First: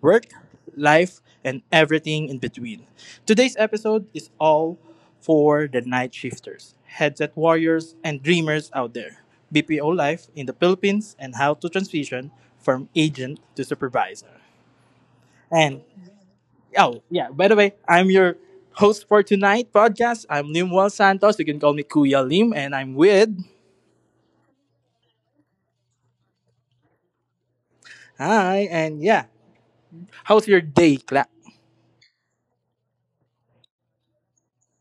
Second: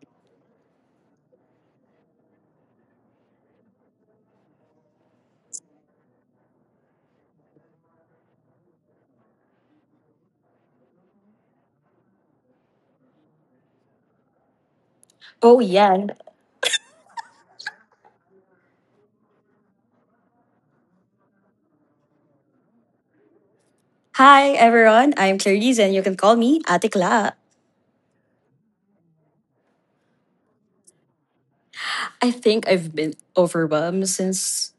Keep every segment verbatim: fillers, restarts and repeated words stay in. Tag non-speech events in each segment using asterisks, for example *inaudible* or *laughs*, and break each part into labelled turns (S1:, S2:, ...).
S1: work, life, and everything in between. Today's episode is all for the night shifters, headset warriors, and dreamers out there. B P O life in the Philippines and how to transition from agent to supervisor.
S2: Oh,
S1: And
S2: yeah.
S1: oh yeah, by the way, I'm your host for tonight podcast. I'm Lim Wal Santos. You can call me Kuya Lim, and I'm with.
S2: Hi, everyone. I'm Clarice, and you can call me Ate Cla.
S1: Hi, and yeah, how's your day, Clap?
S2: I think I've been overwhelmed since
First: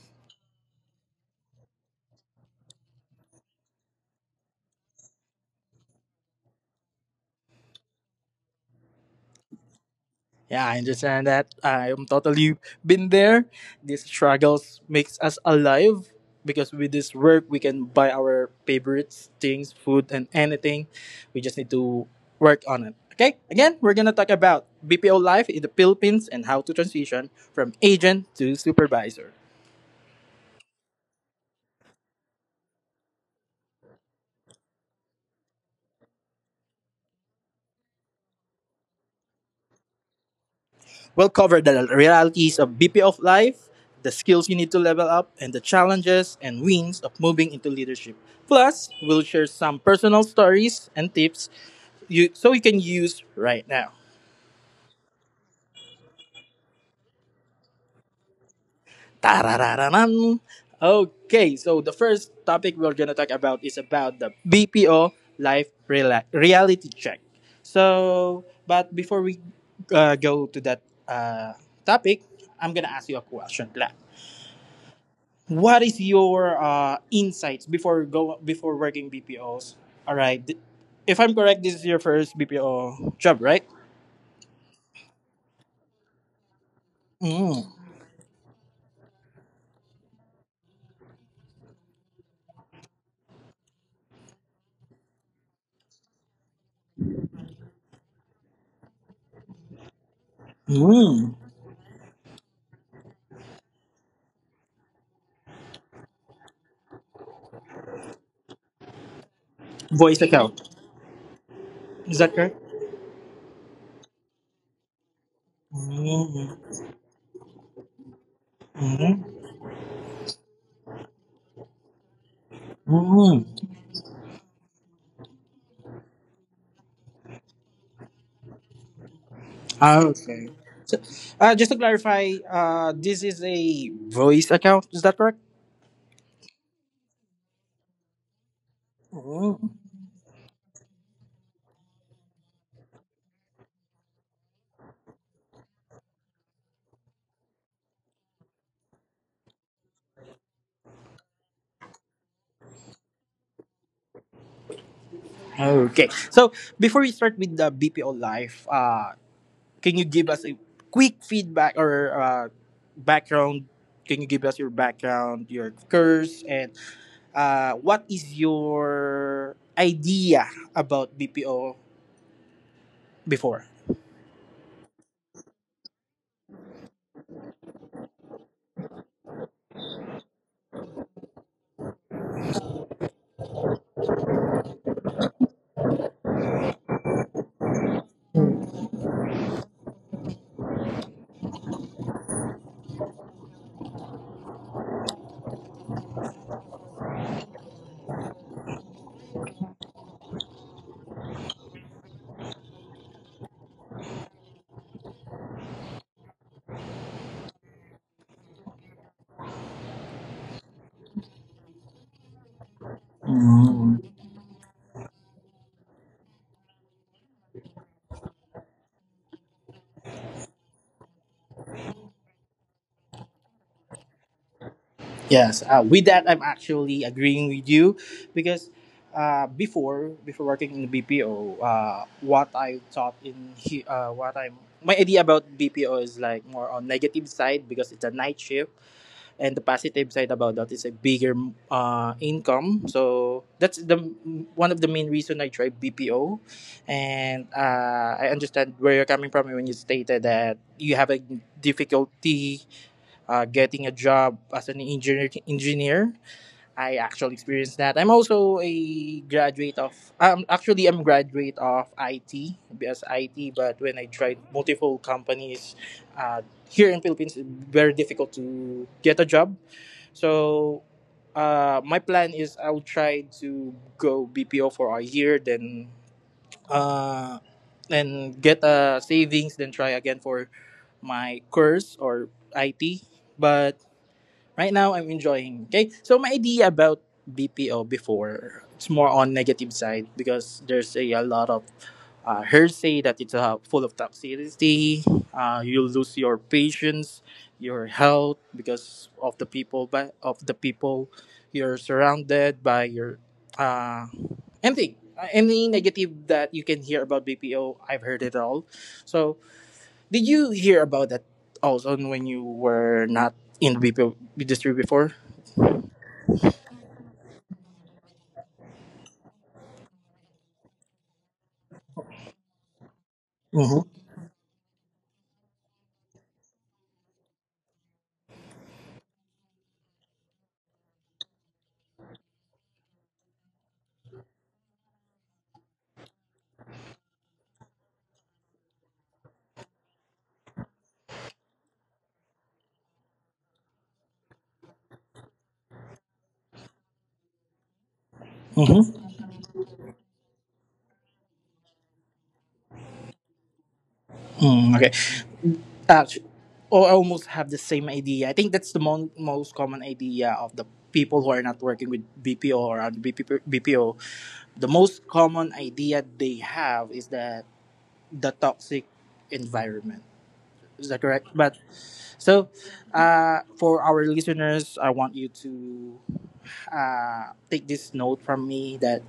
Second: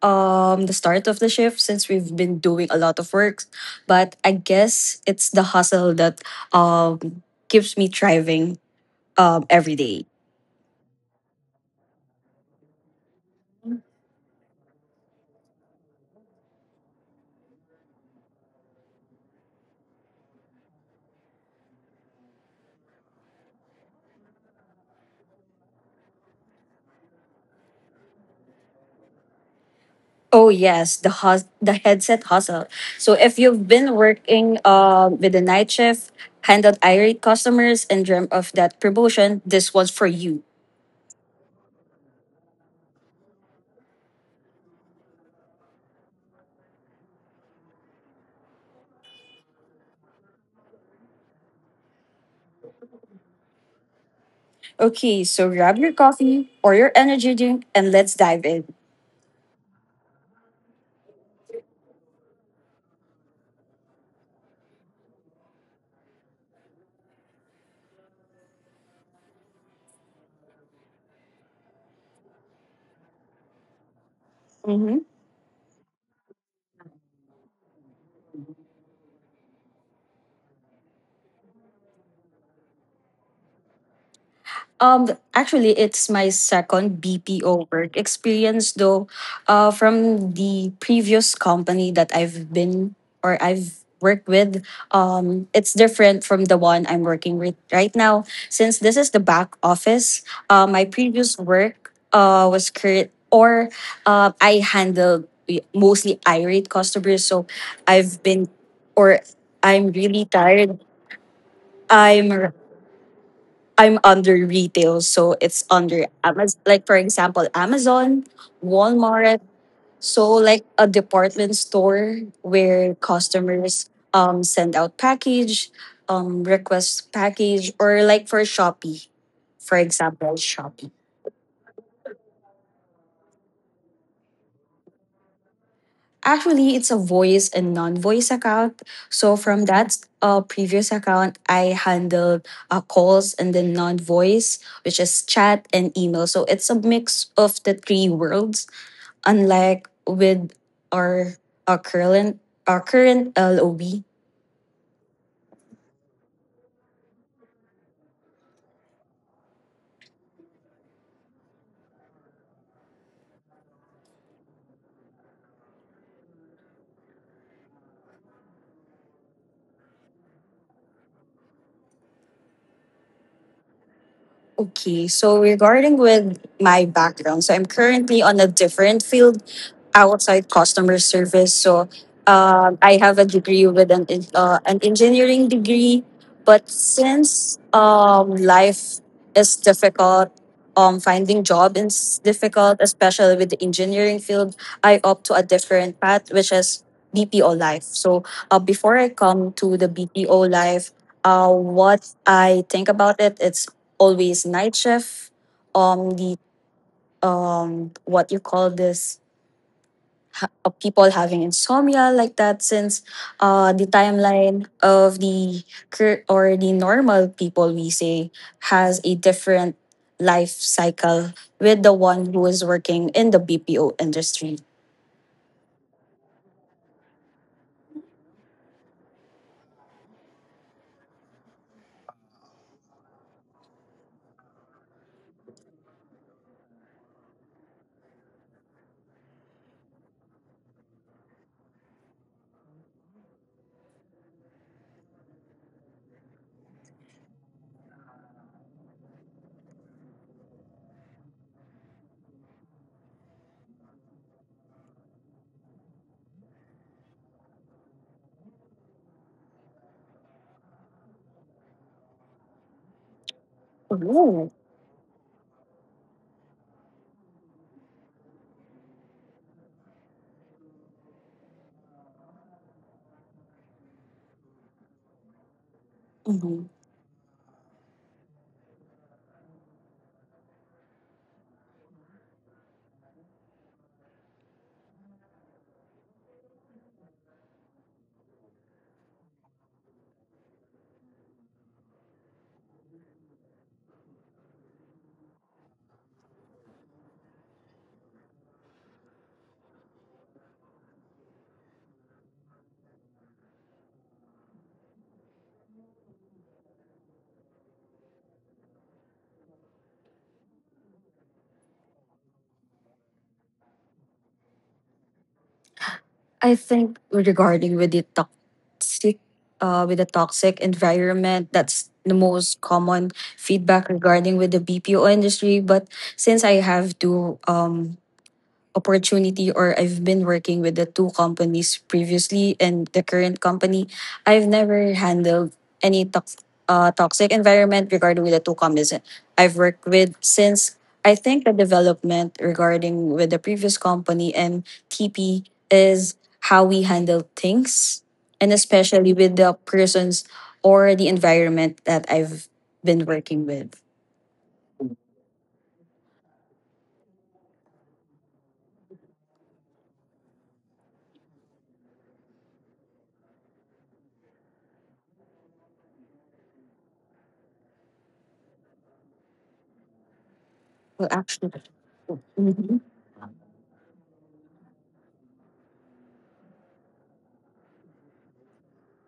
S2: um the start of the shift since we've been doing a lot of work, but I guess it's the hustle that um keeps me thriving um every day.
S1: Yeah, I understand that. I am totally been there. These struggles makes us alive because with this work we can buy our favorites, things, food, and anything. We just need to work on it. Okay, again, we're gonna talk about B P O life in the Philippines and how to transition from agent to supervisor.
S2: Oh yes, the hus- the headset hustle. So if you've been working um with the night shift, handled irate customers, and dreamt of that promotion, this one's for you.
S1: We'll cover the realities of B P O life, the skills you need to level up, and the challenges and wins of moving into leadership. Plus, we'll share some personal stories and tips you so you can use right now.
S2: Okay, so grab your coffee or your energy drink and let's dive in.
S1: Tararararan. Okay, so the first topic we're gonna talk about is about the B P O life rela- reality check. So, but before we uh, go to that uh, topic, I'm gonna ask you a question. Gla. What is your uh, insights before go before working B P Os? All right, Th- if I'm correct, this is your first B P O job, right?
S2: Um, actually, it's my second
S1: Mm.
S2: B P O work experience, though, uh, from the previous company that I've been or I've worked with. Um, it's different from the one I'm working with right now. Since this is the back office, uh, my
S1: Mm.
S2: previous work uh, was create or uh, I handled mostly irate customers. So I've been, or I'm
S1: Voice
S2: really
S1: account.
S2: tired.
S1: Is that
S2: I'm
S1: correct?
S2: I'm under retail, so it's under
S1: Mm.
S2: Amazon. Like for example, Amazon,
S1: Mm.
S2: Walmart. So like a department store where
S1: Mm.
S2: customers um send out package, um request package, or like for Shopee, for
S1: Ah,
S2: example,
S1: okay.
S2: Shopee.
S1: So, uh, just to clarify, uh, this is a voice account. Is that correct?
S2: Actually, it's a voice and non-voice account. So from
S1: Mm.
S2: that uh, previous account, I handled uh, calls and then non-voice, which is chat and email. So it's a mix of the three worlds, unlike with our, our current our current L O B.
S1: Okay. So before we start with the B P O life, uh, can you give us a quick feedback or uh, background? Can you give us your background, your course, and uh, what is your idea about B P O before?
S2: Okay, so regarding with my background, so I'm currently on a different field outside customer service. So um, I have a degree with an en- uh, an engineering degree, but since um, life is difficult, um, finding job is difficult, especially with the engineering field. I opt to a different path, which is B P O life. So uh, before I come to the B P O life, uh, what I think about it, it's always night shift. Um, the um, what you call this ha- Of people having insomnia like that, since uh, the timeline of the cur- or the normal people, we say, has a different life cycle with the one who is working in the B P O industry.
S1: Yes, uh, with that, I'm actually agreeing with you because uh, before before working in the B P O, uh, what I thought in he, uh, what I'm my idea about B P O is like more on negative side because it's a night shift, and the positive side about that is a bigger uh, income. So that's the one of the main reason I tried BPO. And uh, I understand where you're coming from when you stated that you have a difficulty uh, getting a job as an engineer engineer I actually experienced that. I'm also a graduate of, um, actually, I'm graduate of IT. Because it but when I tried
S2: Ooh.
S1: multiple companies, uh, here in Philippines it's very difficult to get a job. So uh, my plan is I'll try to go B P O for a year, then
S2: Mhm.
S1: uh, and get a savings, then try again for my course or I T. But right now I'm enjoying. Okay, so my idea about B P O before it's more on negative side because there's a, a lot of uh, hearsay that it's uh, full of toxicity. Uh, you lose your patience, your health because of the people but of the people you're surrounded by, your uh, anything. Uh, Any negative that you can hear about B P O, I've heard it all. So, did you hear about that also when you were not in the B P O industry before?
S2: I think regarding with the toxic, uh, with the toxic environment, that's the most common
S1: Mm-hmm.
S2: feedback regarding with the B P O industry. But since I have to um opportunity or I've been working with the two companies previously and the current company, I've never handled any tox uh, toxic environment regarding with the two companies I've worked with, since I think the development regarding with the previous company and T P is how we handle things, and
S1: Mm-hmm.
S2: especially with the persons or the environment that I've been working with.
S1: Mm, okay. Actually, or almost have the same idea. I think that's the mo- most common idea of the people who are not working with B P O or on B P- B P O. The most common idea they have is that the toxic environment. Is that
S2: Well,
S1: correct?
S2: actually,
S1: But so,
S2: *laughs*
S1: uh, for our listeners, I want you to uh, take this note from me that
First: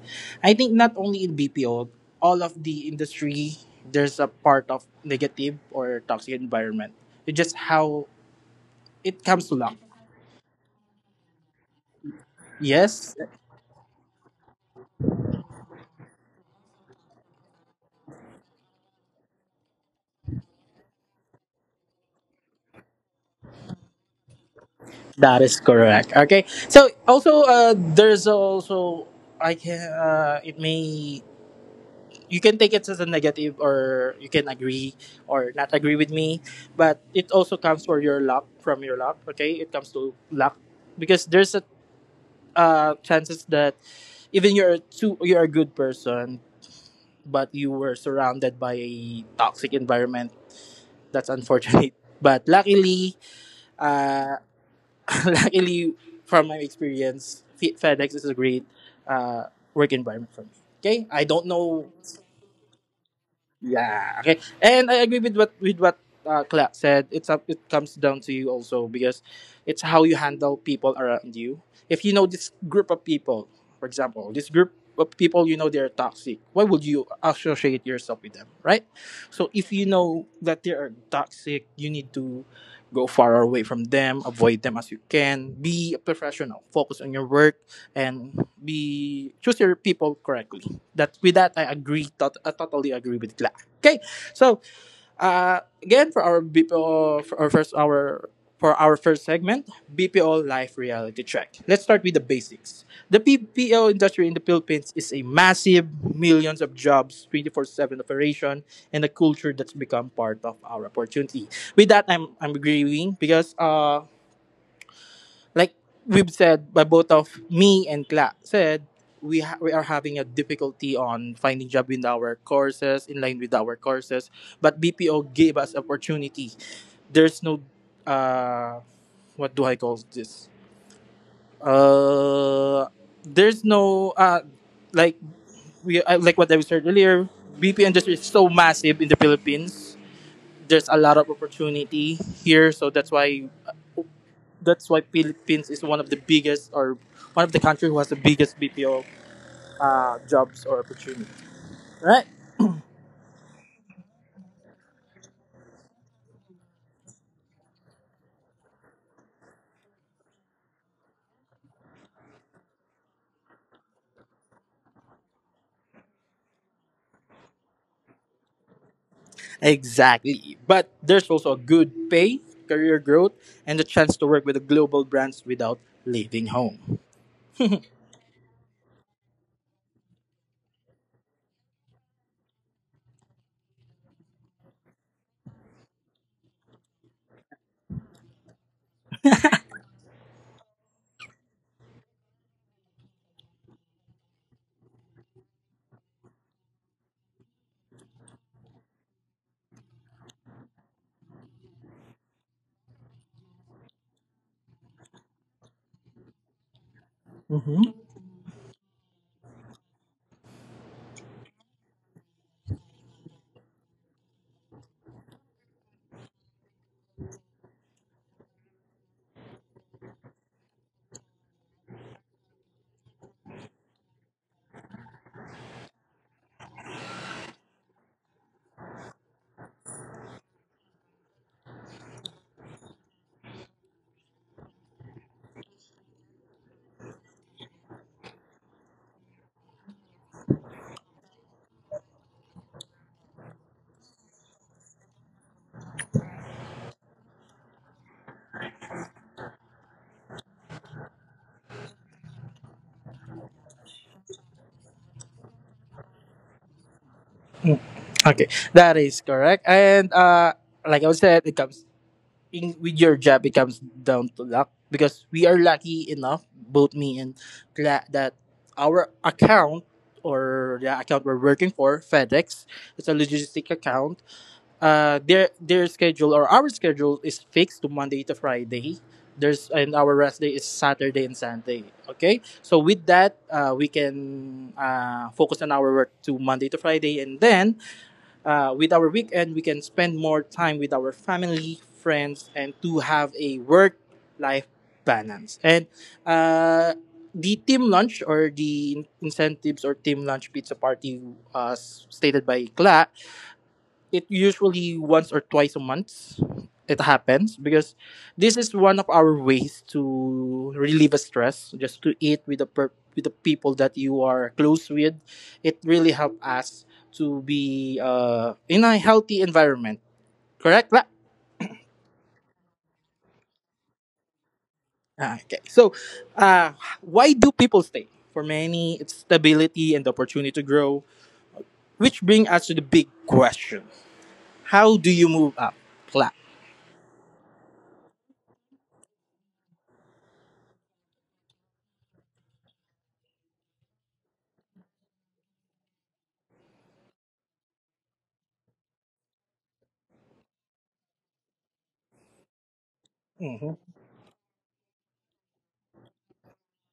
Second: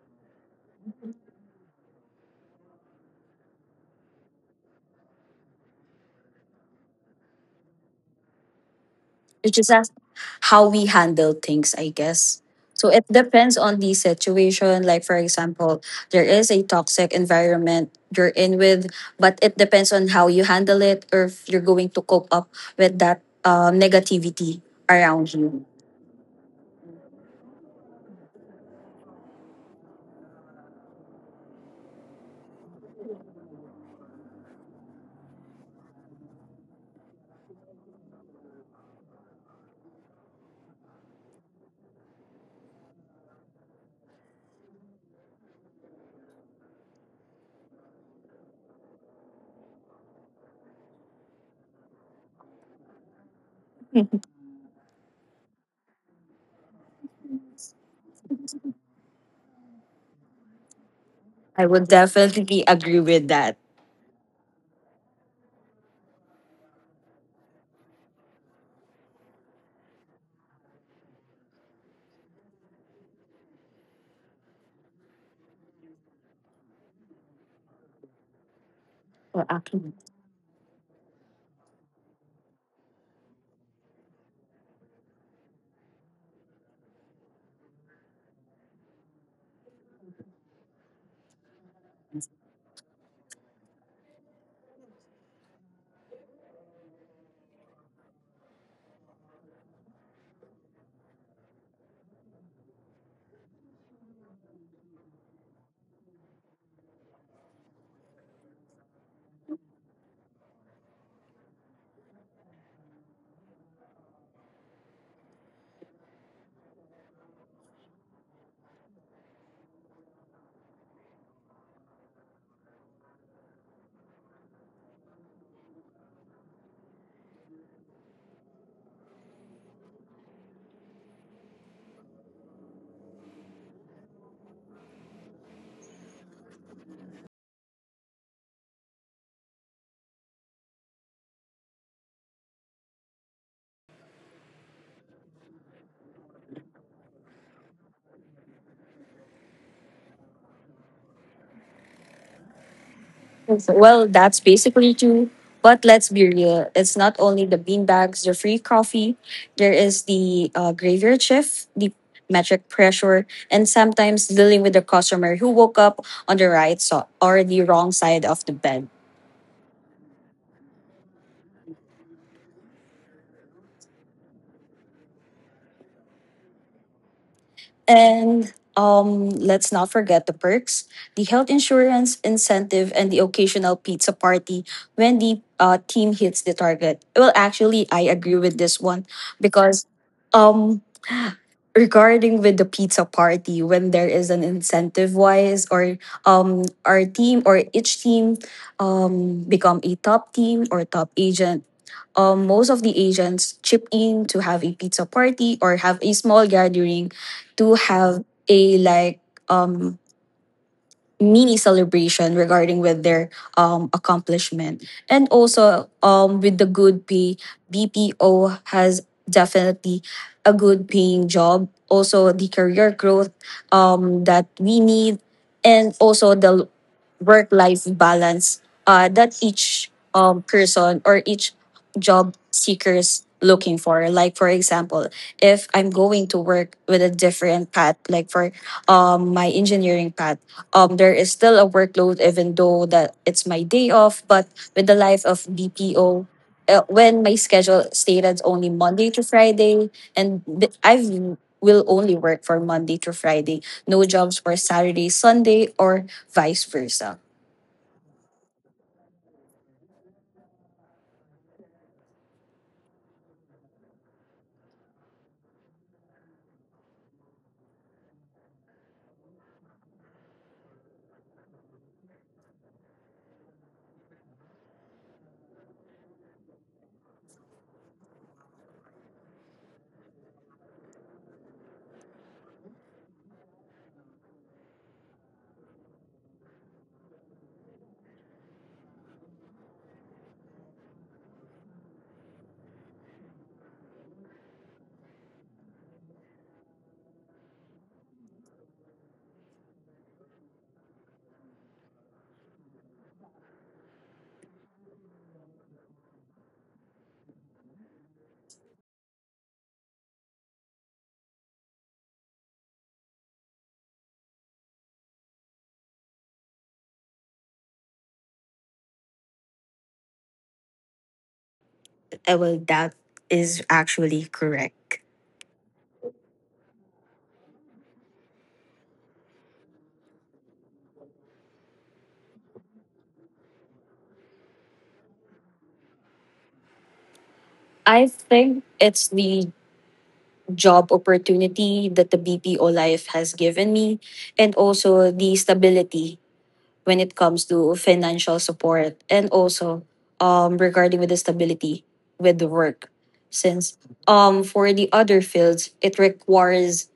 S1: I think not only in B P O, all of the industry, there's a part of negative or toxic environment. It's just how it comes
S2: it's
S1: to
S2: just
S1: luck.
S2: as how we handle things, I guess. So it
S1: Yes,
S2: depends on the situation. Like for example, there is a toxic environment you're in with, but it depends on how you handle it or if you're going to cope up with that um, negativity around
S1: that is
S2: you.
S1: correct. Okay. So also, uh, there's also, I can uh, it may you can take it as a negative or you can agree or not agree with me, but it also comes for your luck from your luck. Okay, it comes to luck because there's a uh, chances that even you're too you're a good person but you were surrounded by a toxic environment. That's unfortunate *laughs* but luckily, uh, *laughs* luckily from my experience, Fe- fedex is a great uh, work environment for me. Okay, I don't
S2: I
S1: know.
S2: would definitely agree with that.
S1: Yeah. Okay. And I agree with what with what uh, Cla said. It's up. It comes down to you also because it's how you handle people around you. If you know this group of people, for example, this group of people you know they're toxic. Why would you associate yourself with them, right? So if you know that they are toxic, you need to go far away from them, avoid them as you can. Be a professional, focus on your work, and be choose your people correctly. That with that, I agree. Tot- I totally agree with Gla. Okay, so uh, again, for our B P O, for our first our for our first segment, B P O life reality check. Let's start with the basics. The B P O industry in the Philippines is a massive millions of jobs, twenty-four seven operation, and a culture that's become part of our opportunity. With that I'm I'm agreeing because uh like we've said, by both of me and Kla said, we ha- we are having a difficulty on finding job in our courses in line with our courses, but B P O gave us opportunity. There's no uh what do I call this? Uh there's no uh like we I- like what I said earlier, B P O industry is so massive in the Philippines. There's a lot of opportunity here, so that's why, that's why Philippines is one of the biggest or one of the country who has the biggest B P O uh, jobs or opportunity. Right?
S2: Well, that's basically true. But let's be real. It's not only the beanbags, the free coffee. There is the uh, graveyard shift, the metric pressure, and sometimes dealing with the customer who woke up on the right so- or the wrong side of the bed.
S1: Exactly. But there's also a good pay, career growth, and the chance to work with the global brands without leaving home.
S2: And um, let's not forget the perks, the health insurance, incentive, and the occasional pizza party when the uh, team hits the target. Well, actually, I agree with this one because um, *gasps* regarding with the pizza party, when there is an incentive wise, or um our team or each team um become a top team or top agent, um most of the agents chip in to have a pizza party or have a small gathering to have a like um mini celebration regarding with their um accomplishment. And also, um with the good pay, BPO has definitely a good paying job, also the career growth um that we need, and also the work life balance uh, that each um, person or each job seekers looking for. Like for example, if I'm going to work with a different path, like for um my engineering path, um there is still a workload even though that it's my day off. But with the life of BPO, uh, when my schedule stated only Monday to Friday, and b- I will only work for Monday to Friday, no jobs for Saturday, Sunday or vice versa.
S1: Okay, that is correct. And uh, like I said, it comes in, with your job it comes down to luck because we are lucky enough, both me and Cla- that our account or the account we're working for FedEx, it's a logistic account. uh their their schedule or our schedule is fixed to Monday to Friday. There's And our rest day is Saturday and Sunday. Okay, so with that, uh, we can uh, focus on our work to Monday to Friday. And then, uh, with our weekend we can spend more time with our family, friends, and to have a work life balance. And uh, the team lunch or the incentives or team lunch pizza party, as stated by Kla, it usually once or twice a month it happens because this is one of our ways to relieve a stress, just to eat with the per- with the people that you are close with. It really help us to be uh, in a healthy environment, correct, La?
S2: Uh, well, that is actually correct.
S1: Ah, okay. So uh, why do people stay? For many it's stability and the opportunity to grow, which bring us to the big question, how do you move up, La?
S2: I think it's the job opportunity that the B P O life has given me, and also the stability when it comes to financial support, and also um regarding with the stability with the work,
S1: Hmm.
S2: since um for the other fields it requires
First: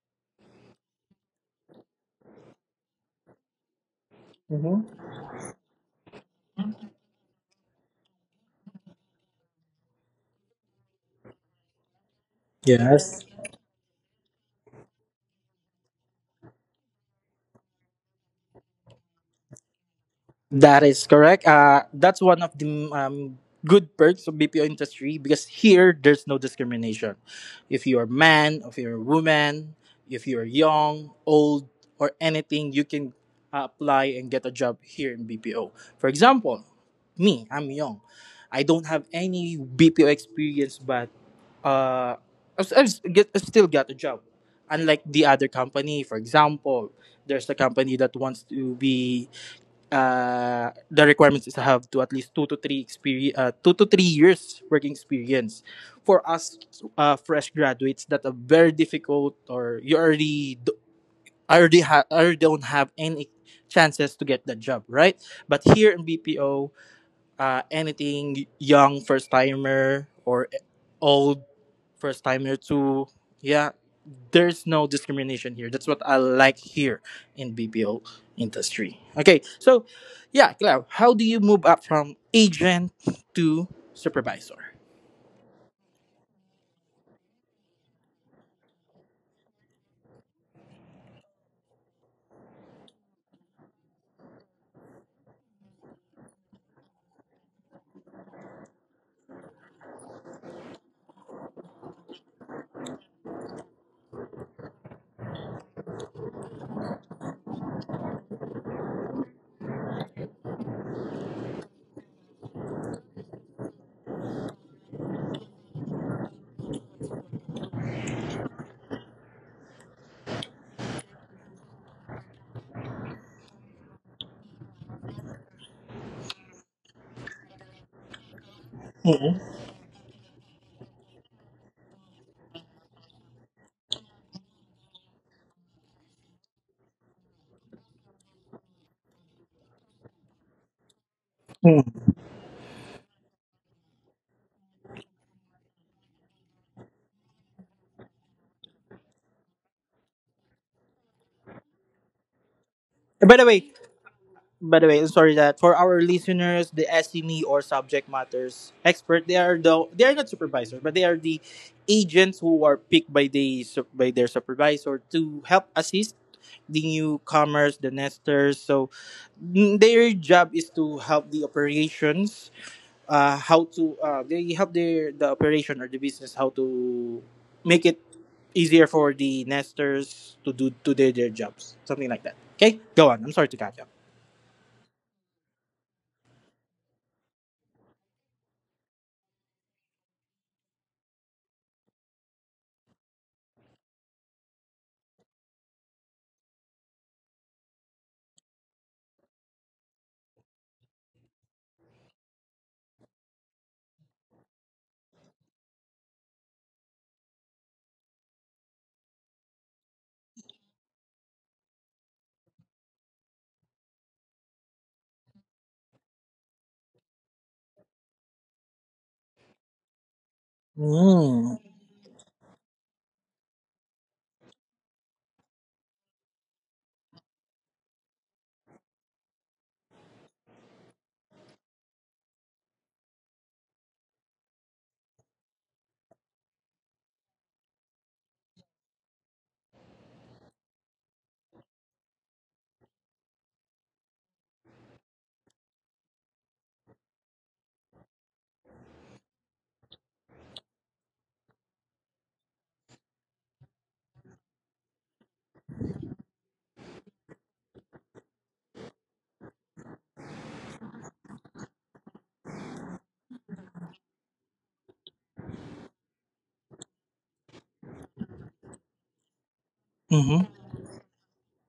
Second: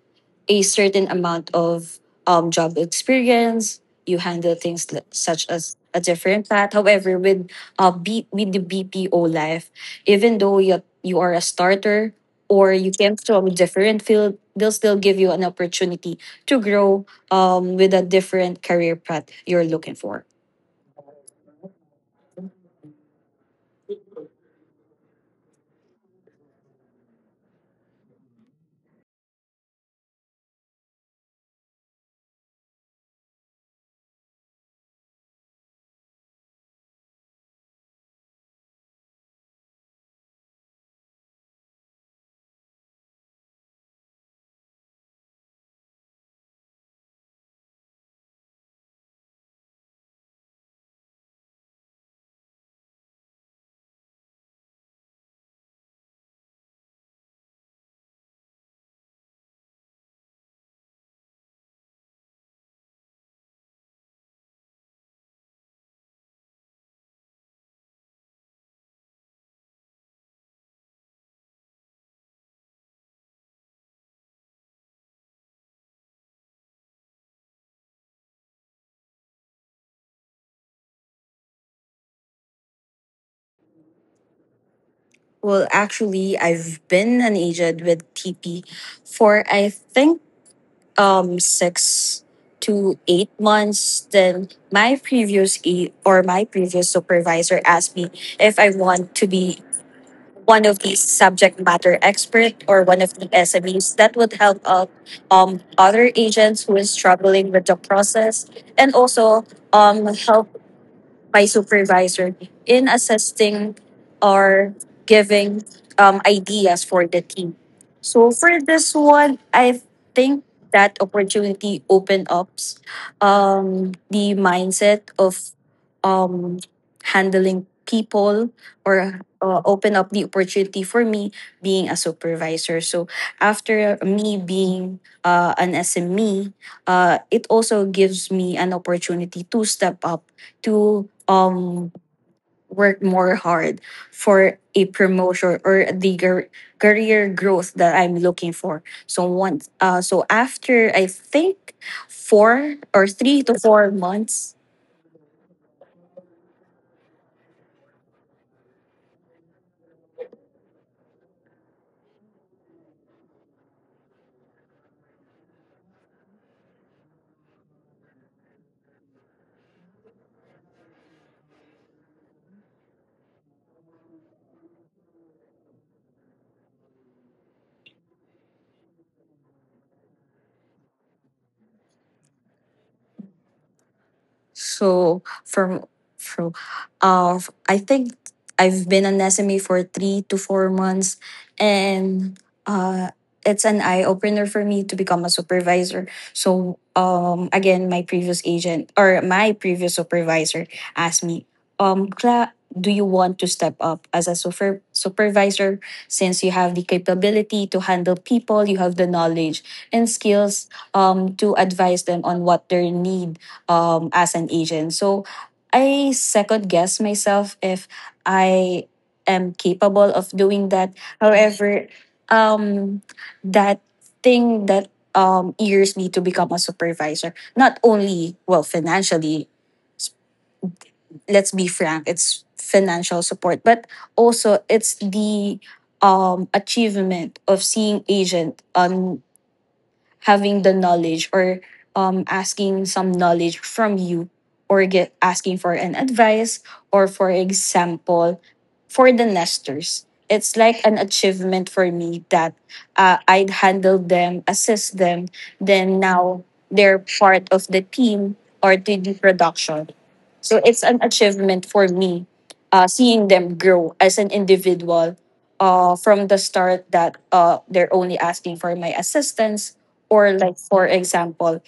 S2: a certain amount of um, job experience. You handle things
S1: Hmm.
S2: li- such as a different path. However, with uh, B- with the B P O life, even though you you are a starter or you came
S1: Yes.
S2: from a different field, they'll still give you an opportunity to grow um, with a different career path you're looking for.
S1: That is correct. Uh, that's one of the um, good perks of B P O industry because here there's no discrimination. If you're a man, if you're a woman, if you're young, old, or anything, you can uh, apply and get a job here in B P O. For example, me, I'm young. I don't have any B P O experience, but uh, I've, I've get, I still got a job. Unlike the other company, for example, there's a company that wants to be uh, the requirements is to have to at least two to three experience, uh, two to three years working experience. For us, uh, fresh graduates, that are very difficult, or you already do, already ha- already don't have any chances to get the job, right? But here in B P O, uh, anything, young first timer or old first timer to, yeah, there's no discrimination here. That's what I like here in BPO industry. Okay, so yeah, Cleo, how do you move up from agent to supervisor?
S2: Well, actually, I've been an agent with T P for I think um six to eight months. Then my previous e- or my previous supervisor asked me if I want to be one of these subject matter expert or one of the SMEs that would help out um, other agents who is struggling with the process, and also um, help my supervisor in assessing or giving um, ideas for the team. So for this one, I think that opportunity opened up um, the mindset of um, handling people, or
S1: Mhm.
S2: uh, open up the opportunity for me being a supervisor. So after me being uh, an S M E, uh, it also gives me an opportunity to step up to um
S1: Mm.
S2: work more hard for a promotion or the gar- career growth that I'm looking for. So once uh so after I think four or
S1: by the
S2: three to
S1: way
S2: four months.
S1: By the way, I'm sorry that, for our listeners, the S M E or subject matters expert, they are the they are not supervisors, but they are the agents who are picked by the su- by their supervisor to help assist the newcomers, the nesters. So, mm, their job is to help the operations, uh, how to uh, they help their the operation or the business, how to make it easier for the nesters to do to do their jobs, something like that. Okay, go on. I'm sorry to catch up.
S2: So from from uh I think I've been an S M E for three to four months, and uh it's an eye opener for me to become a supervisor. So um again, my previous agent or my previous supervisor asked me, um Cla, do you want to step up as a super- supervisor, since you have the capability to handle people, you have the knowledge and skills um to advise them on what their need um, as an agent. So I second guess myself if I am capable of doing that.
S1: Mm.
S2: However, um, that thing that um, years me to become a supervisor, not only, well, financially, let's be frank, it's financial support, but also it's the um, achievement of seeing agent on having the knowledge or um, asking some knowledge from you, or get asking for an advice, or for example, for the nesters, it's like an achievement for me that uh, I'd handle them, assist them, then now they're part of the team or three d production. So it's an achievement for me, uh, seeing them grow as an individual, uh, from the start that uh, they're only asking for my assistance, or
S1: Mm-hmm.
S2: like for example,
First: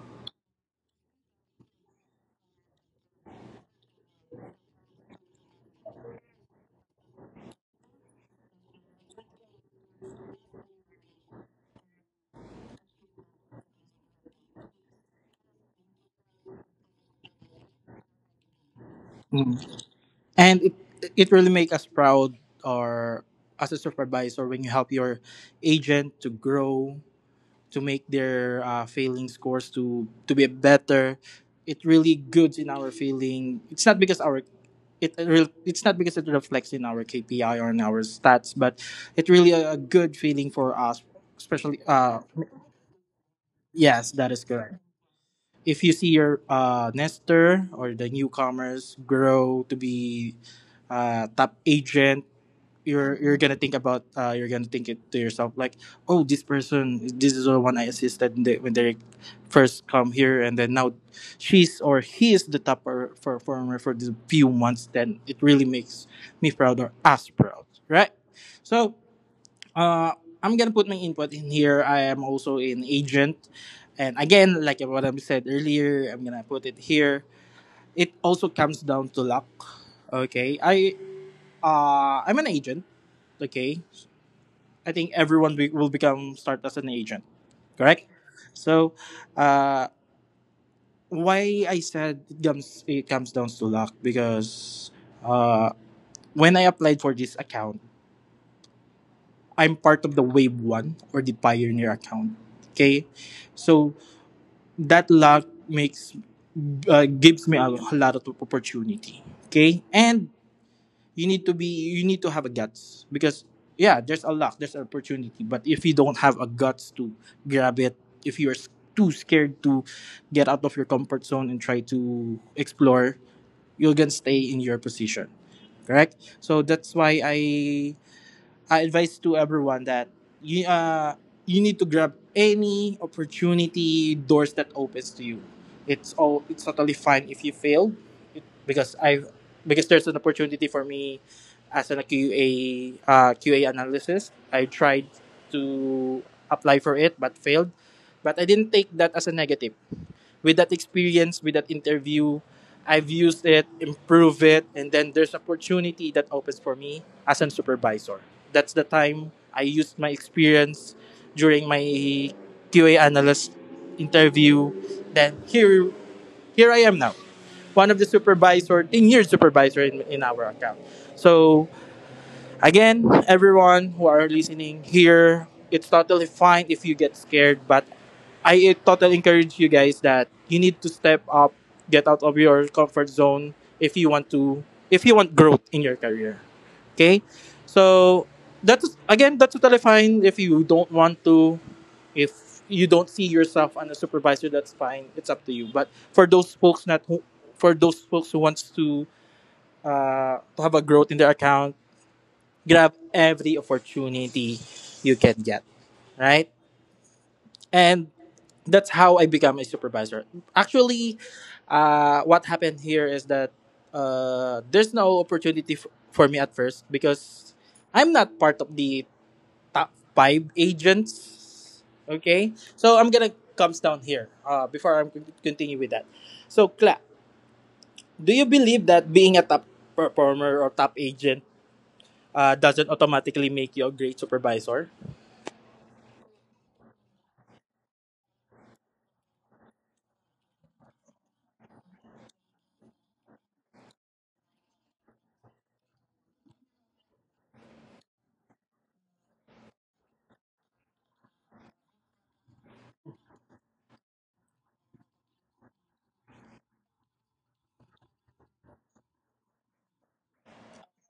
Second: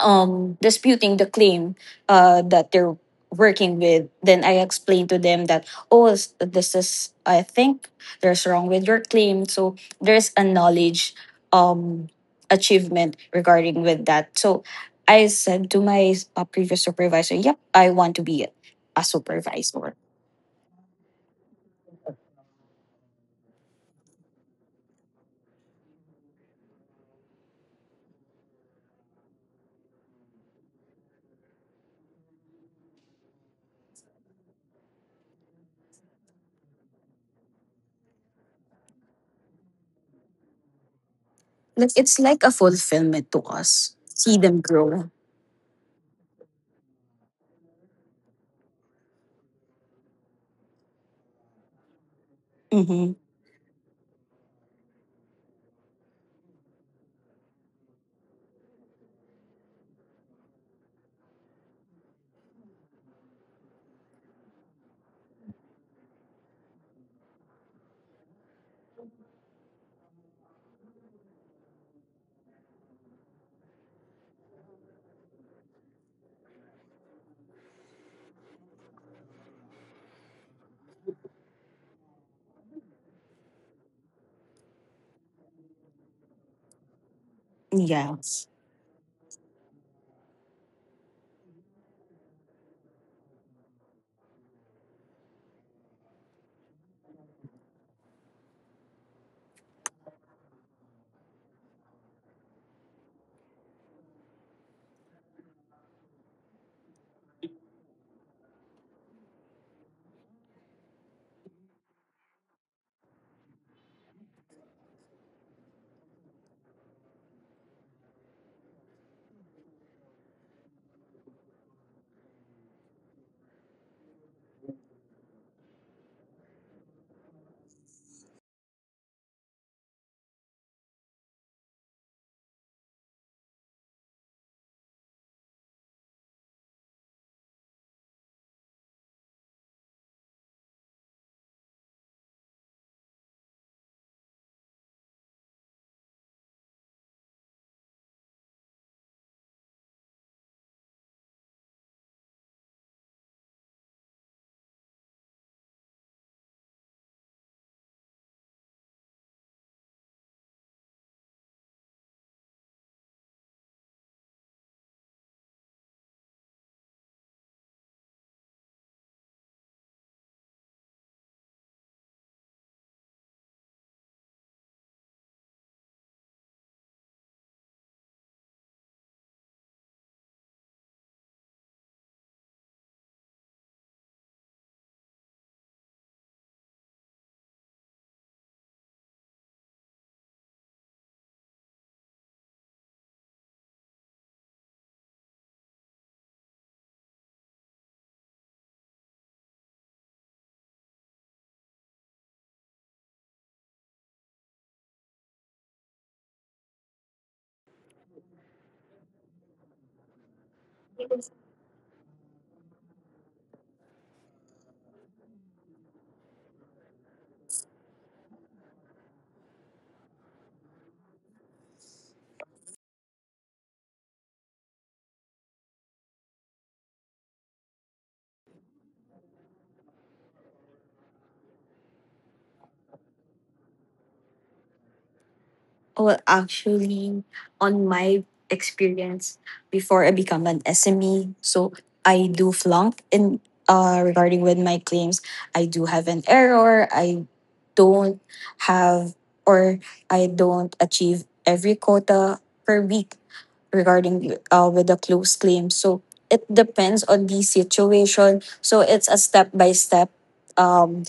S2: um disputing the claim uh that they're working with, then I explain to them that, oh, s- this is, I think, there's wrong with your claim. So there's a knowledge um achievement regarding with that. So I said to my uh, previous supervisor, yep, I want to be a
S1: Mm.
S2: supervisor.
S1: And it it really make us proud, or as a supervisor when you help your agent to grow, to make their uh, failing scores to to be better. It really goods in our feeling. It's not because our it re- it's not because it reflects in our K P I or in our stats, but it really a, a good feeling for us, especially.
S2: Like
S1: Uh,
S2: it's like a fulfillment to us
S1: yes, that is
S2: see them
S1: correct.
S2: grow.
S1: If you see your uh, nester or the newcomers grow to be uh, top agent, you're
S2: Mm-hmm.
S1: you're gonna think about uh, you're gonna think it to yourself like, oh, this person, this is the one I assisted in the, when they first come here, and then now she's or he is the top per- performer for the few months. Then it really makes me proud or us proud, right? So uh, I'm gonna put my input in here. I am also an agent, and again, like what I said earlier, I'm gonna put it here. It also comes down to luck. Okay, I uh, I'm an agent. Okay, I think everyone be- will become start as an agent. Correct.
S2: Yeah.
S1: So, uh, why I said it comes it comes down to luck because uh, when I applied for this account, I'm part of the Wave One or the Pioneer account. Okay, so that luck makes uh, gives me a, a lot of opportunity, okay. And you need to be you need to have a guts because yeah, there's a luck, there's an opportunity, but if you don't have a guts to grab it, if you're s- too scared to get out of your comfort zone and try to explore, you're gonna stay in your position, correct? So that's why i I advise to everyone that you uh you need to grab any opportunity doors that opens to you. It's all it's totally fine if you fail, it, because I, because there's an opportunity for me as a Q A uh, Q A analysis. I tried to apply for it but failed, but I didn't take that as a negative. With that experience, with that interview, I've used it, improved it, and then there's opportunity that opens for me as a supervisor. That's the time I used my experience during my Q A analyst interview. Then here, here I am now, one of the supervisor, 10 year supervisor in, in our account. So again, everyone who are listening here, it's totally fine if you get scared, but I totally encourage you guys that you need to step up, get out of your comfort zone if you want to, if you want growth in your career. Okay? So that's again, that's totally fine if you don't want to, if you don't see yourself on a supervisor, that's fine, it's up to you. But for those folks not who, for those folks who wants to uh, to have a growth in their account, grab every opportunity you can get, right? And that's how I become a supervisor. Actually, uh, what happened here is that uh, there's no opportunity f- for me at first because I'm not part of the top five agents. Okay, so I'm gonna comes down here uh, before I'm continue with that. So, Cla, do you believe that being a top performer or top agent uh, doesn't automatically make you a great supervisor?
S2: Well, actually, on my experience before I become an S M E, so I do flunk in uh, regarding with my claims. I do have an error. I don't have or I don't achieve every quota per week regarding uh, with the close claims. So it depends on the situation. So it's a step by step um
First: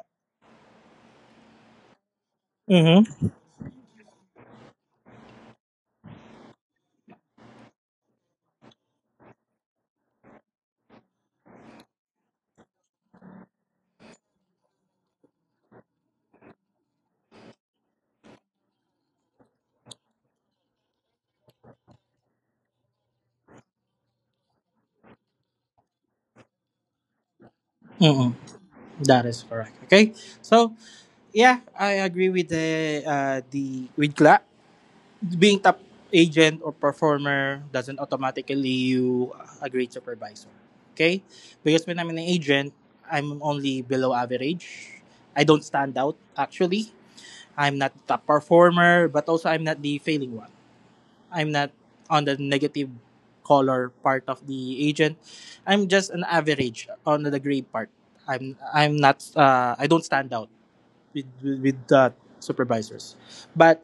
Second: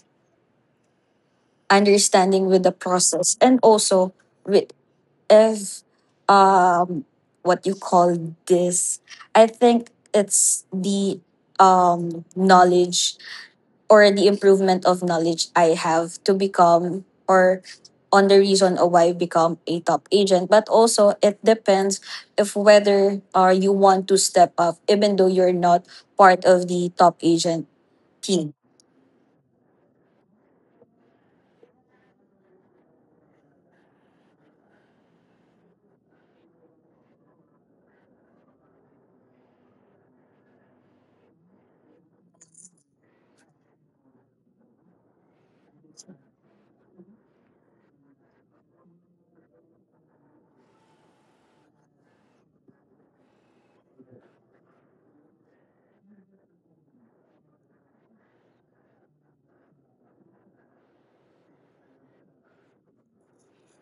S2: understanding with the
S1: Mm-hmm.
S2: process, and also with if um what you call this I think it's the um knowledge or the improvement of knowledge I have to become, or on the reason of why I become a top agent. But also it depends if whether uh, you want to step up even though you're not part of the top agent
S1: Mm-hmm.
S2: team.
S1: That is correct. Okay. So yeah, I agree with the uh, the with Gla. Being top agent or performer doesn't automatically you uh, a great supervisor. Okay? Because when I'm an agent, I'm only below average. I don't stand out actually. I'm not the top performer, but also I'm not the failing one. I'm not on the negative color part of the agent. I'm just an average on the grade part. I'm I'm not uh, I don't stand out with with, with the supervisors. But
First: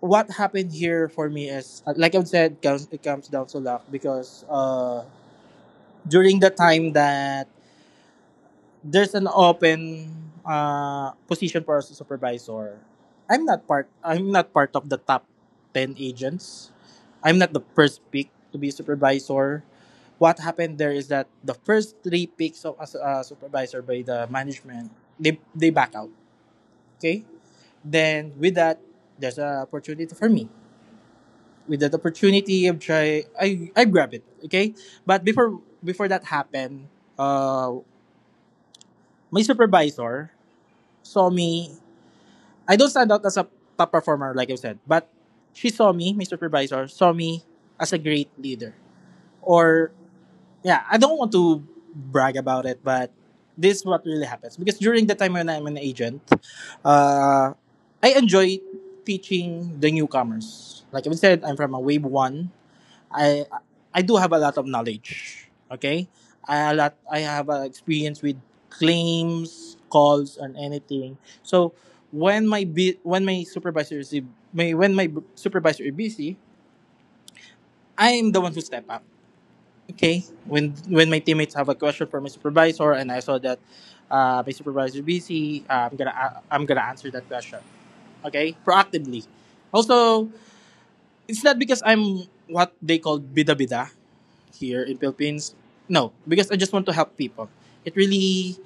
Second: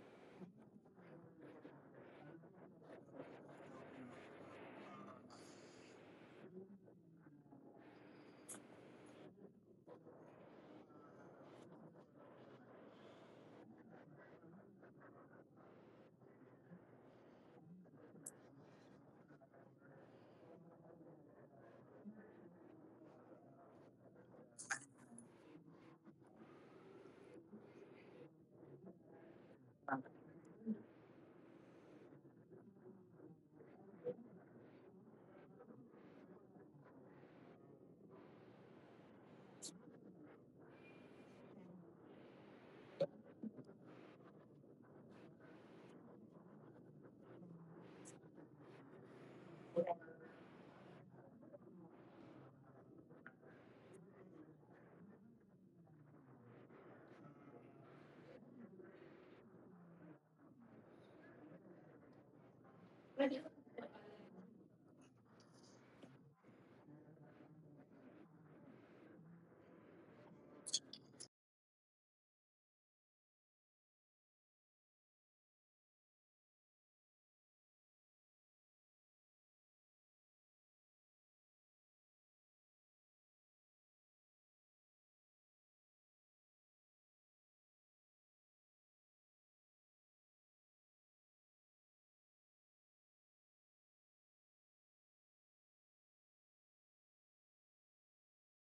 S1: what happened here for me is, uh, like I've said, comes, it comes down to luck because uh, during the time that there's an open uh, position for a supervisor. I'm not part. I'm not part of the top ten agents. I'm not the first pick to be supervisor. What happened there is that the first three picks of a su- uh, supervisor by the management, they they back out. Okay. Then with that, there's an opportunity for me. With that opportunity, I try. I I grab it. Okay. But before before that happened, uh, my supervisor saw me. I don't stand out as a top performer, like I said, but she saw me, my supervisor, saw me as a great leader. Or, yeah, I don't want to brag about it, but this is what really happens. Because during the time when I'm an agent, uh, I enjoy teaching the newcomers. Like I said, I'm from a wave one. I I do have a lot of knowledge. Okay, I a lot I have uh, experience with claims, calls, and anything. So when my bu- when my supervisor is my when my b- supervisor is busy, I am the one who step up. Okay, when when my teammates have a question for my supervisor and I saw that uh, my supervisor is busy, uh, I'm gonna a I'm gonna answer that question. Okay, proactively. Also, it's not because I'm what they call bida bida here in Philippines. No, because I just want to help people. It really,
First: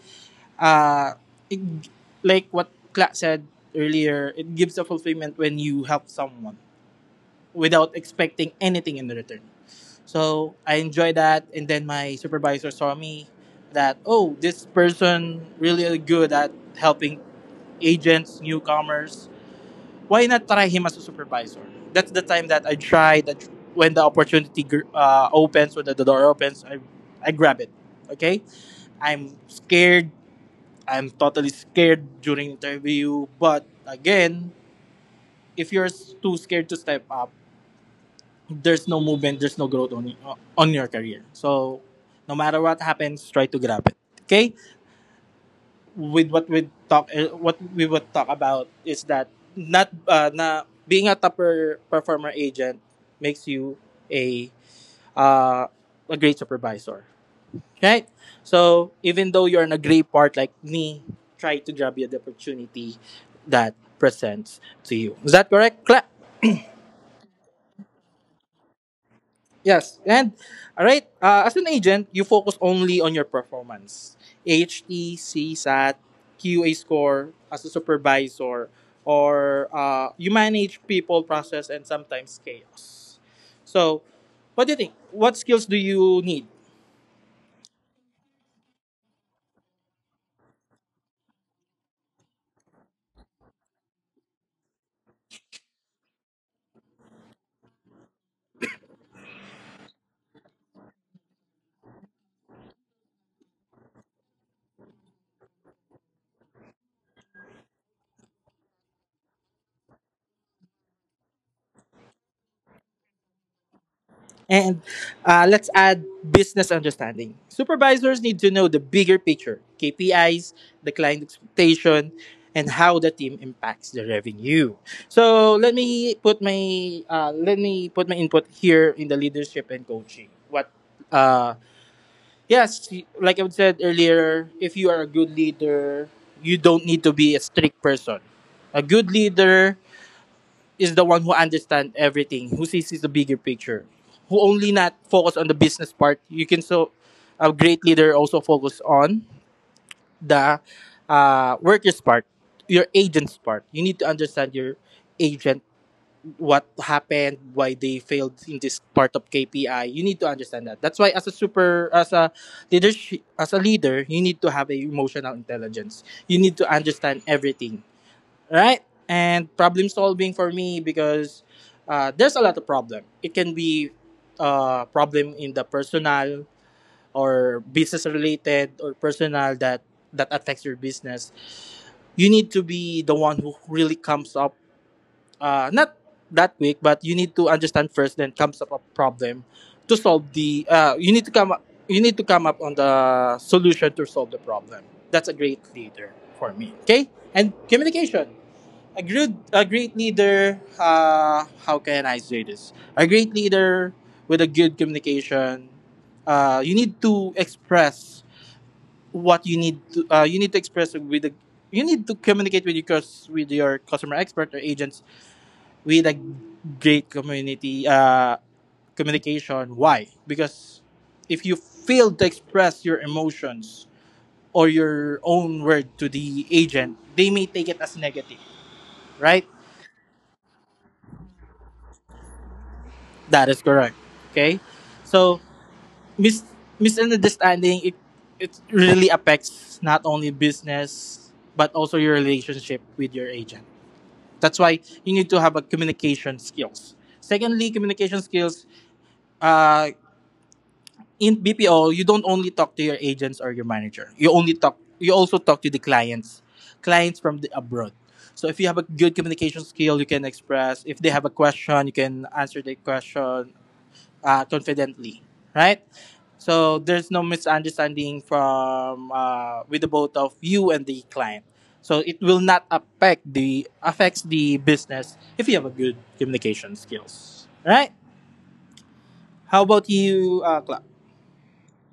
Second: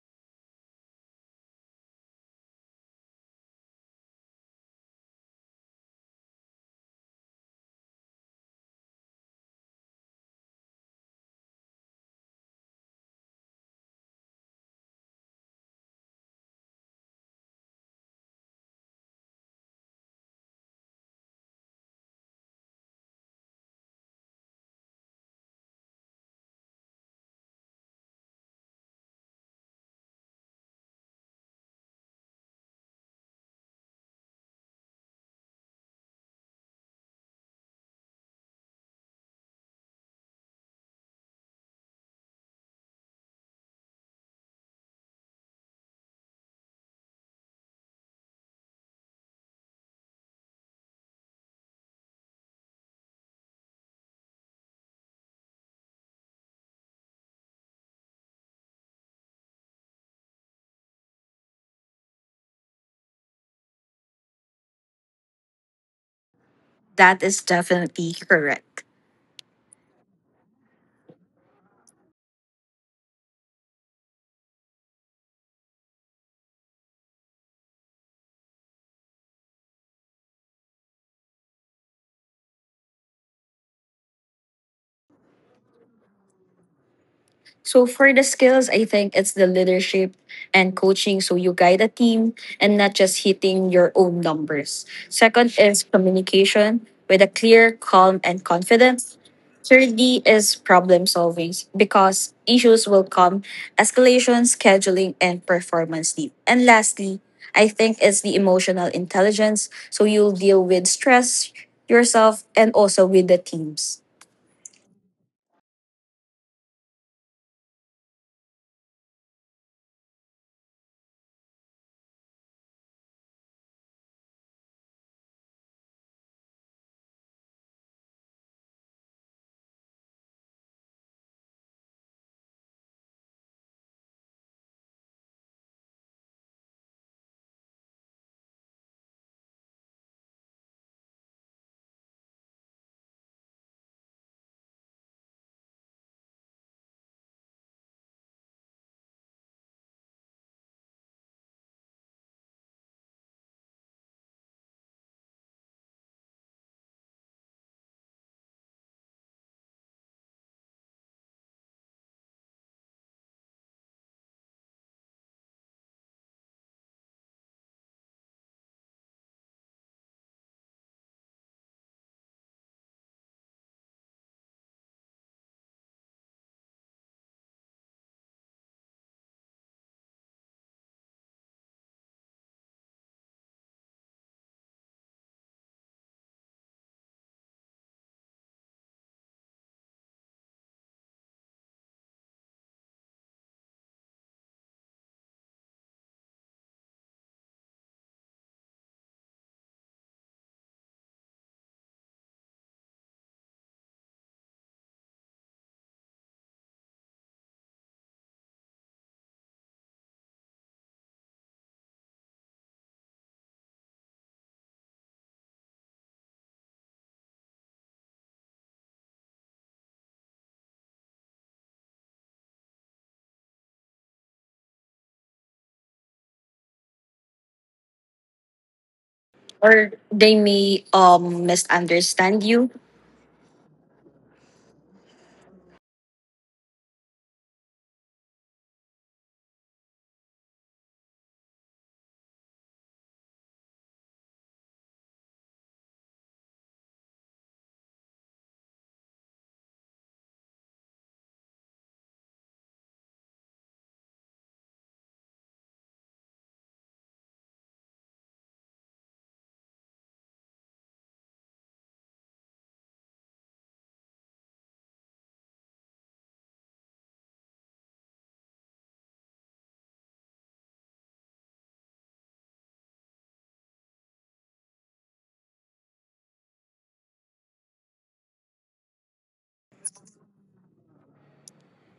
S1: uh, it, like what Kla said earlier, it gives a fulfillment when you help someone without expecting anything in return. So I enjoy that, and then my supervisor saw me that, oh, this person really good at helping agents, newcomers, why not try him as a supervisor? That's the time that I tried. That when the opportunity uh, opens, when the, door opens, I, I grab it. Okay, I'm scared. I'm totally scared during interview. But again, if you're s- too scared to step up, there's no movement. There's no growth on uh, on your career. So no matter what happens, try to grab it. Okay, with what we talk eh, what we would talk about is that not uh, na being a top per- performer agent makes you a uh, a great supervisor, right? So even though you're in a great part like me, try to grab you the opportunity that presents to you. Is that correct, Clap?
S2: That is definitely correct.
S1: Yes. And right, uh, as an agent, you focus only on your performance. H T, CSAT, Q A score. As a supervisor, or uh, you manage people, process, and sometimes chaos. So, what do you think? What skills do you need?
S2: So for the skills, I think it's the leadership and coaching. So you guide a team and not just hitting your own numbers. Second is communication with a clear, calm, and confidence. Thirdly is problem solving because issues will come, escalation, scheduling, and performance need. And lastly, I think it's the emotional intelligence. So you'll deal with stress yourself and also with the teams.
S1: And uh, let's add business understanding. Supervisors need to know the bigger picture K P Is, the client expectation, and how the team impacts the revenue. So let me put my uh, let me put my input here in the leadership and coaching. What? Uh, yes, like I said earlier, if you are a good leader, you don't need to be a strict person. A good leader is the one who understands everything, who sees the bigger picture, who only not focus on the business part. You can, so a great leader also focus on the uh, workers part, your agents part. You need to understand your agent, what happened, why they failed in this part of K P I. You need to understand that. That's why as a super as a leadership as a leader, you need to have a emotional intelligence. You need to understand everything, right? And problem solving for me, because uh, there's a lot of problem. It can be uh, problem in the personal or business related or personal, that that affects your business. You need to be the one who really comes up, uh, not that quick, but you need to understand first, then comes up a problem to solve the. Uh, you need to come up. You need to come up on the solution to solve the problem. That's a great leader for me. Okay, and communication. A great, a great leader, uh, how can I say this? A great leader with a good communication, uh, you need to express what you need to, uh, you need to express with the, you need to communicate with your, cus- with your customer expert or agents with a great community, uh, communication. Why? Because if you fail to express your emotions or your own word to the agent, they may take it as negative, right?
S2: Or they may um misunderstand you.
S1: That is correct. Okay, so mis- misunderstanding it it really affects not only business but also your relationship with your agent. That's why you need to have a communication skills. Secondly, communication skills. Uh, in B P O, you don't only talk to your agents or your manager. You only talk. You also talk to the clients, clients from the abroad. So if you have a good communication skill, you can express. If they have a question, you can answer their question uh, confidently, right? So there's no misunderstanding from uh, with the both of you and the client. So it will not affect the affects the business if you have a good communication skills, right? How about you, uh, Clark?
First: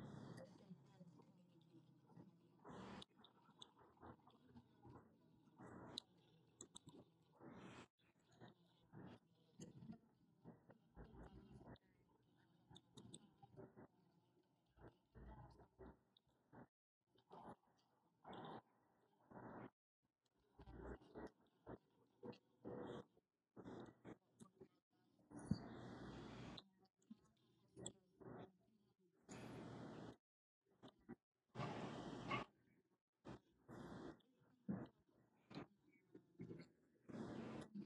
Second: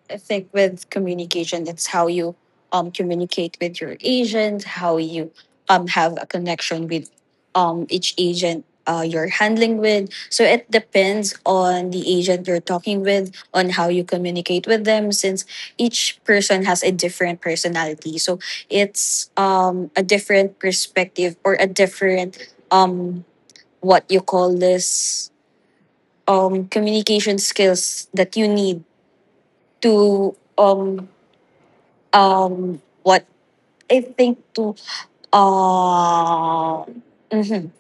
S2: I think with communication, it's how you um communicate with your agent, how you um have a connection with um each agent uh you're handling with. So it depends on the agent you're talking with, on how you communicate with them, since each person has a different personality. So it's um a different perspective or a different um what you call this um, communication skills that you need to um um, what I think, to uh, mhm,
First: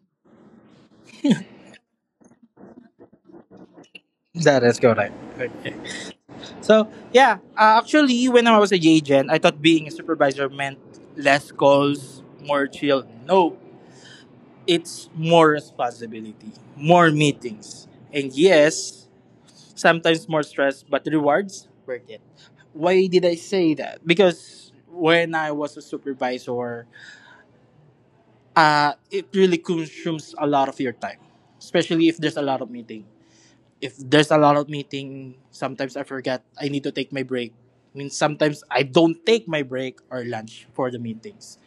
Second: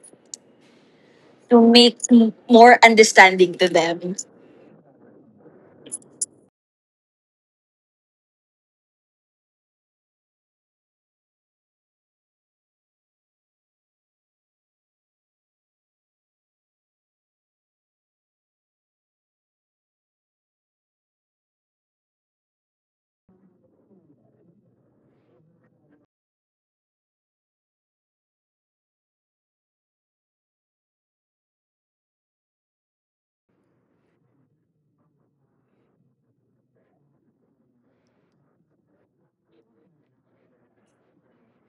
S2: to make m- more understanding to them,
S1: That is correct. Okay. So yeah, uh, actually, when I was a agent, I thought being a supervisor meant less calls, more chill. No, it's more responsibility, more meetings, and yes, sometimes more stress, but the rewards worth it. Why did I say that? Because when I was a supervisor, uh, it really consumes a lot of your time, especially if there's a lot of meeting. If there's a lot of meeting, sometimes I forget I need to take my break. I mean, sometimes I don't take my break or lunch for the meetings.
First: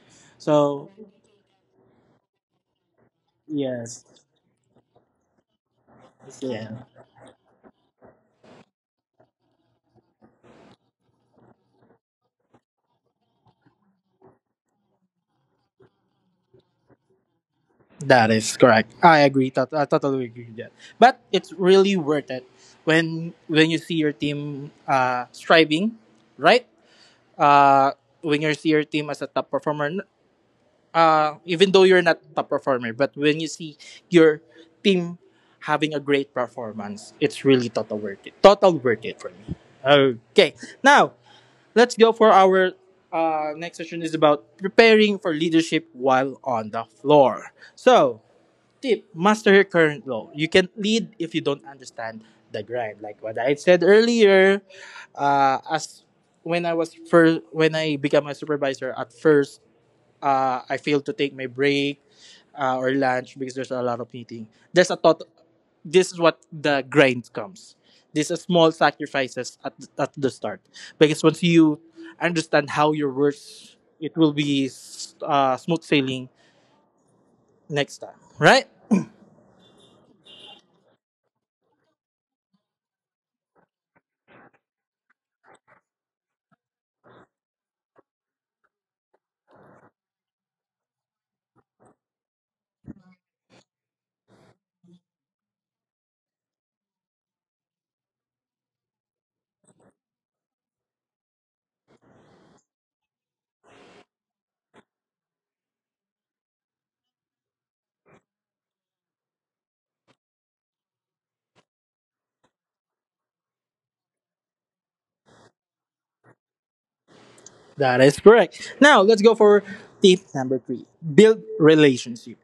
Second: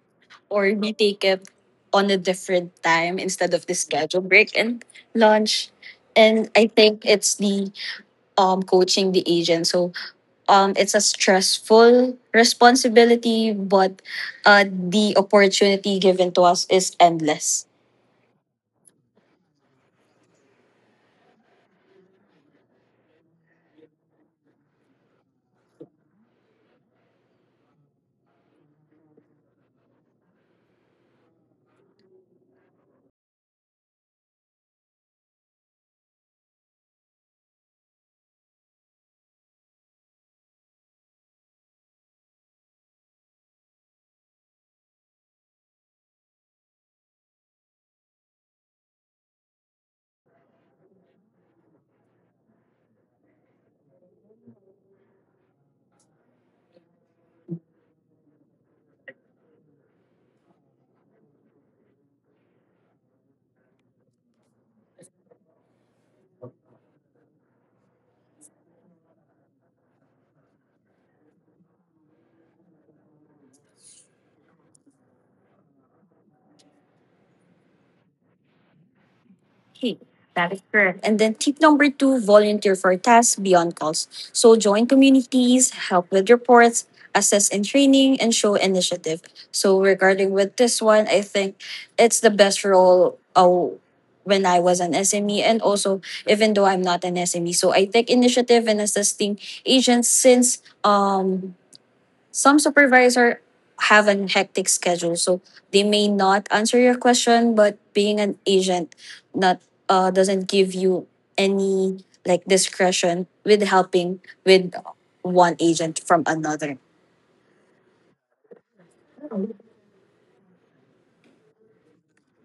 S2: or
S1: So
S2: we take it on a different time instead of the
S1: yes,
S2: schedule break and lunch. And I
S1: yeah.
S2: think it's the um, coaching the agent. So um, it's a stressful responsibility, but uh, the opportunity given to us is endless.
S1: That is correct. I agree. Tot- I totally agree with that. But it's really worth it when when you see your team uh, striving, right? Uh, when you see your team as a top performer, n- uh, even though you're not top performer, but when you see your team having a great performance, it's really total worth it. Total worth it for me. Okay, now let's go for our uh, next session is about preparing for leadership while on the floor. So tip, master your current role. You can lead if you don't understand the grind. Like what I said earlier, uh, as when I was first, when I became a supervisor, at first, uh, I failed to take my break uh, or lunch because there's a lot of meeting. There's a thought. This is what the grind comes. These are small sacrifices at, at the start. Because once you understand how your works, it will be uh, smooth sailing next time, right?
S2: Okay, that is correct. And then tip number two, volunteer for tasks beyond calls. So join communities, help with reports, assess in training, and show initiative. So regarding with this one, I think it's the best role uh, when I was an S M E, and also even though I'm not an S M E, so I take initiative in assisting agents since um some supervisor have an hectic schedule, so they may not answer your question. But being an agent, not uh, doesn't give you any like discretion with helping with one agent from another.
S1: That is correct. Now, let's go for tip number three, build relationship.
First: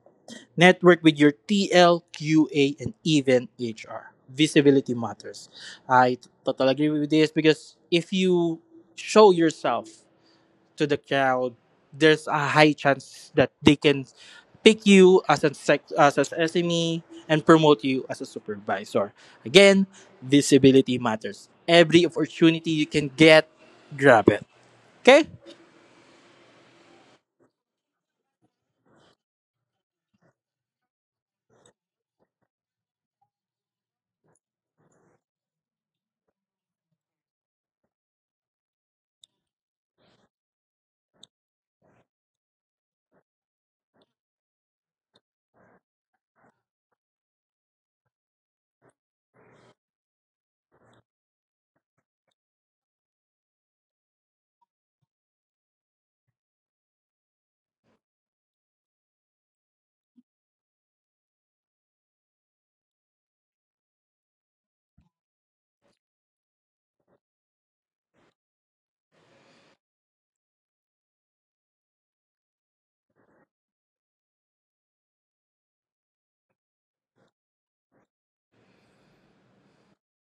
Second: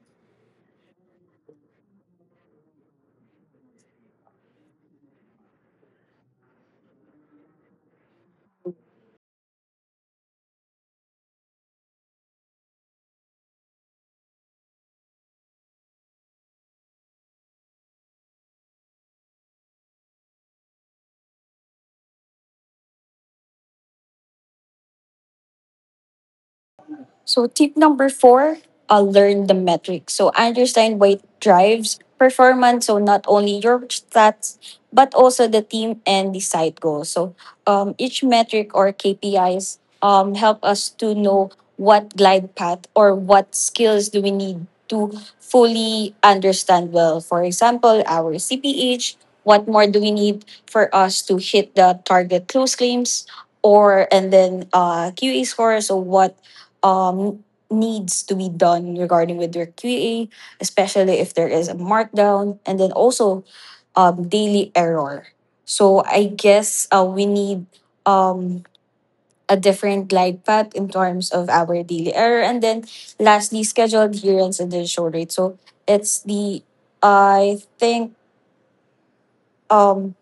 S1: Network with your T L, Q A, and even H R. Visibility matters. I totally agree with this because if you show yourself to the crowd, there's a high chance that they can pick you as a sec- as an S M E and promote you as a supervisor. Again, visibility matters. Every opportunity you can get, grab it. Okay?
S2: So tip number four, uh, learn the metrics. So understand what drives performance. So not only your stats, but also the team and the side goals. So um, each metric or K P Is um, help us to know what glide path or what skills do we need to fully understand well. For example, our C P H, what more do we need for us to hit the target close claims? Or and then uh, Q A score. So what um, needs to be done regarding with your Q A, especially if there is a markdown, and then also um, daily error. So I guess uh, we need um, a different glide path in terms of our daily error, and then lastly, schedule adherence and then show rate. So it's the I think um,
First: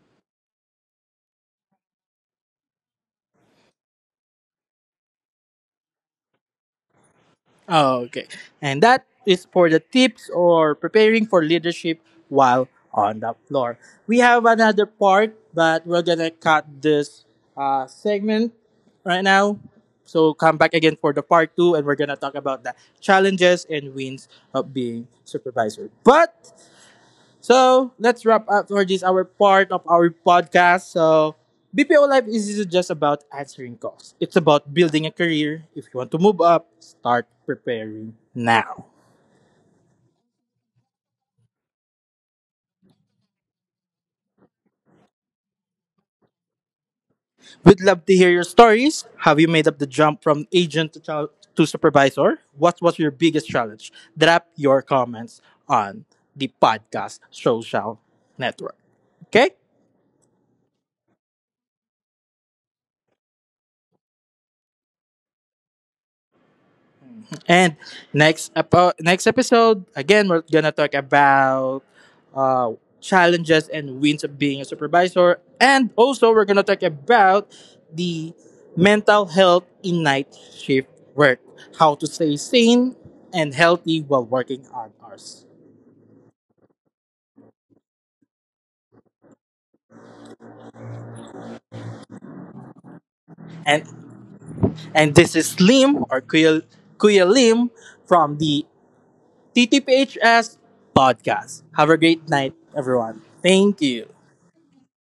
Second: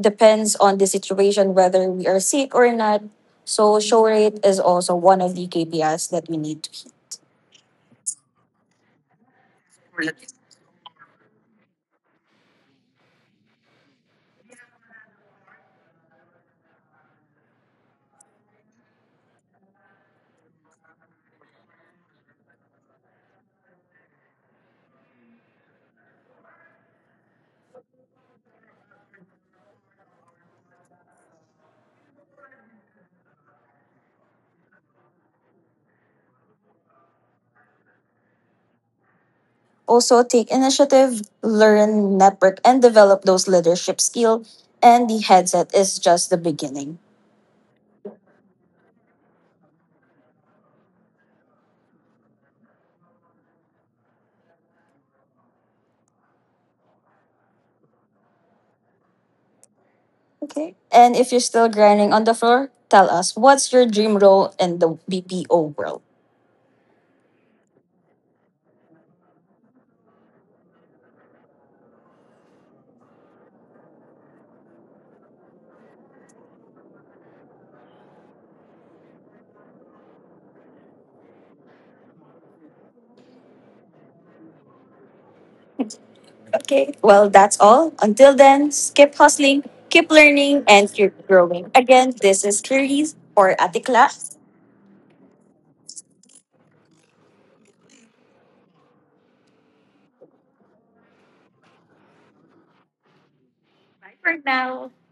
S2: depends on the situation whether we are sick or not. So show rate is also one of the K P Is that we need to hit.
S1: Oh, okay. And that is for the tips or preparing for leadership while on the floor. We have another part, but we're gonna cut this uh, segment right now. So come back again for the part two, and we're gonna talk about the challenges and wins of being supervisor. But so let's wrap up for this our part of our podcast. So B P O life isn't just about answering calls. It's about building a career. If you want to move up, start preparing now.
S2: Also, take initiative, learn, network, and develop those leadership skills. And the headset is just the beginning.
S1: We'd love to hear your stories. Have you made up the jump from agent to, chal- to supervisor? What was your biggest challenge? Drop your comments on the podcast social network. Okay?
S2: Okay. And if you're still grinding on the floor, tell us, what's your dream role in the B P O world?
S1: And next epo- next episode, again, we're gonna talk about uh, challenges and wins of being a supervisor, and also we're gonna talk about the mental health in night shift work, how to stay sane and healthy while working on hours.
S2: Okay. Well, that's all. Until then, keep hustling, keep learning, and keep growing. Again, this is Clarice or
S1: And
S2: Atikla
S1: and this is Lim or Kuya, Kuya Lim from the T T P H S podcast. Have a great night, everyone. Thank you.
S2: now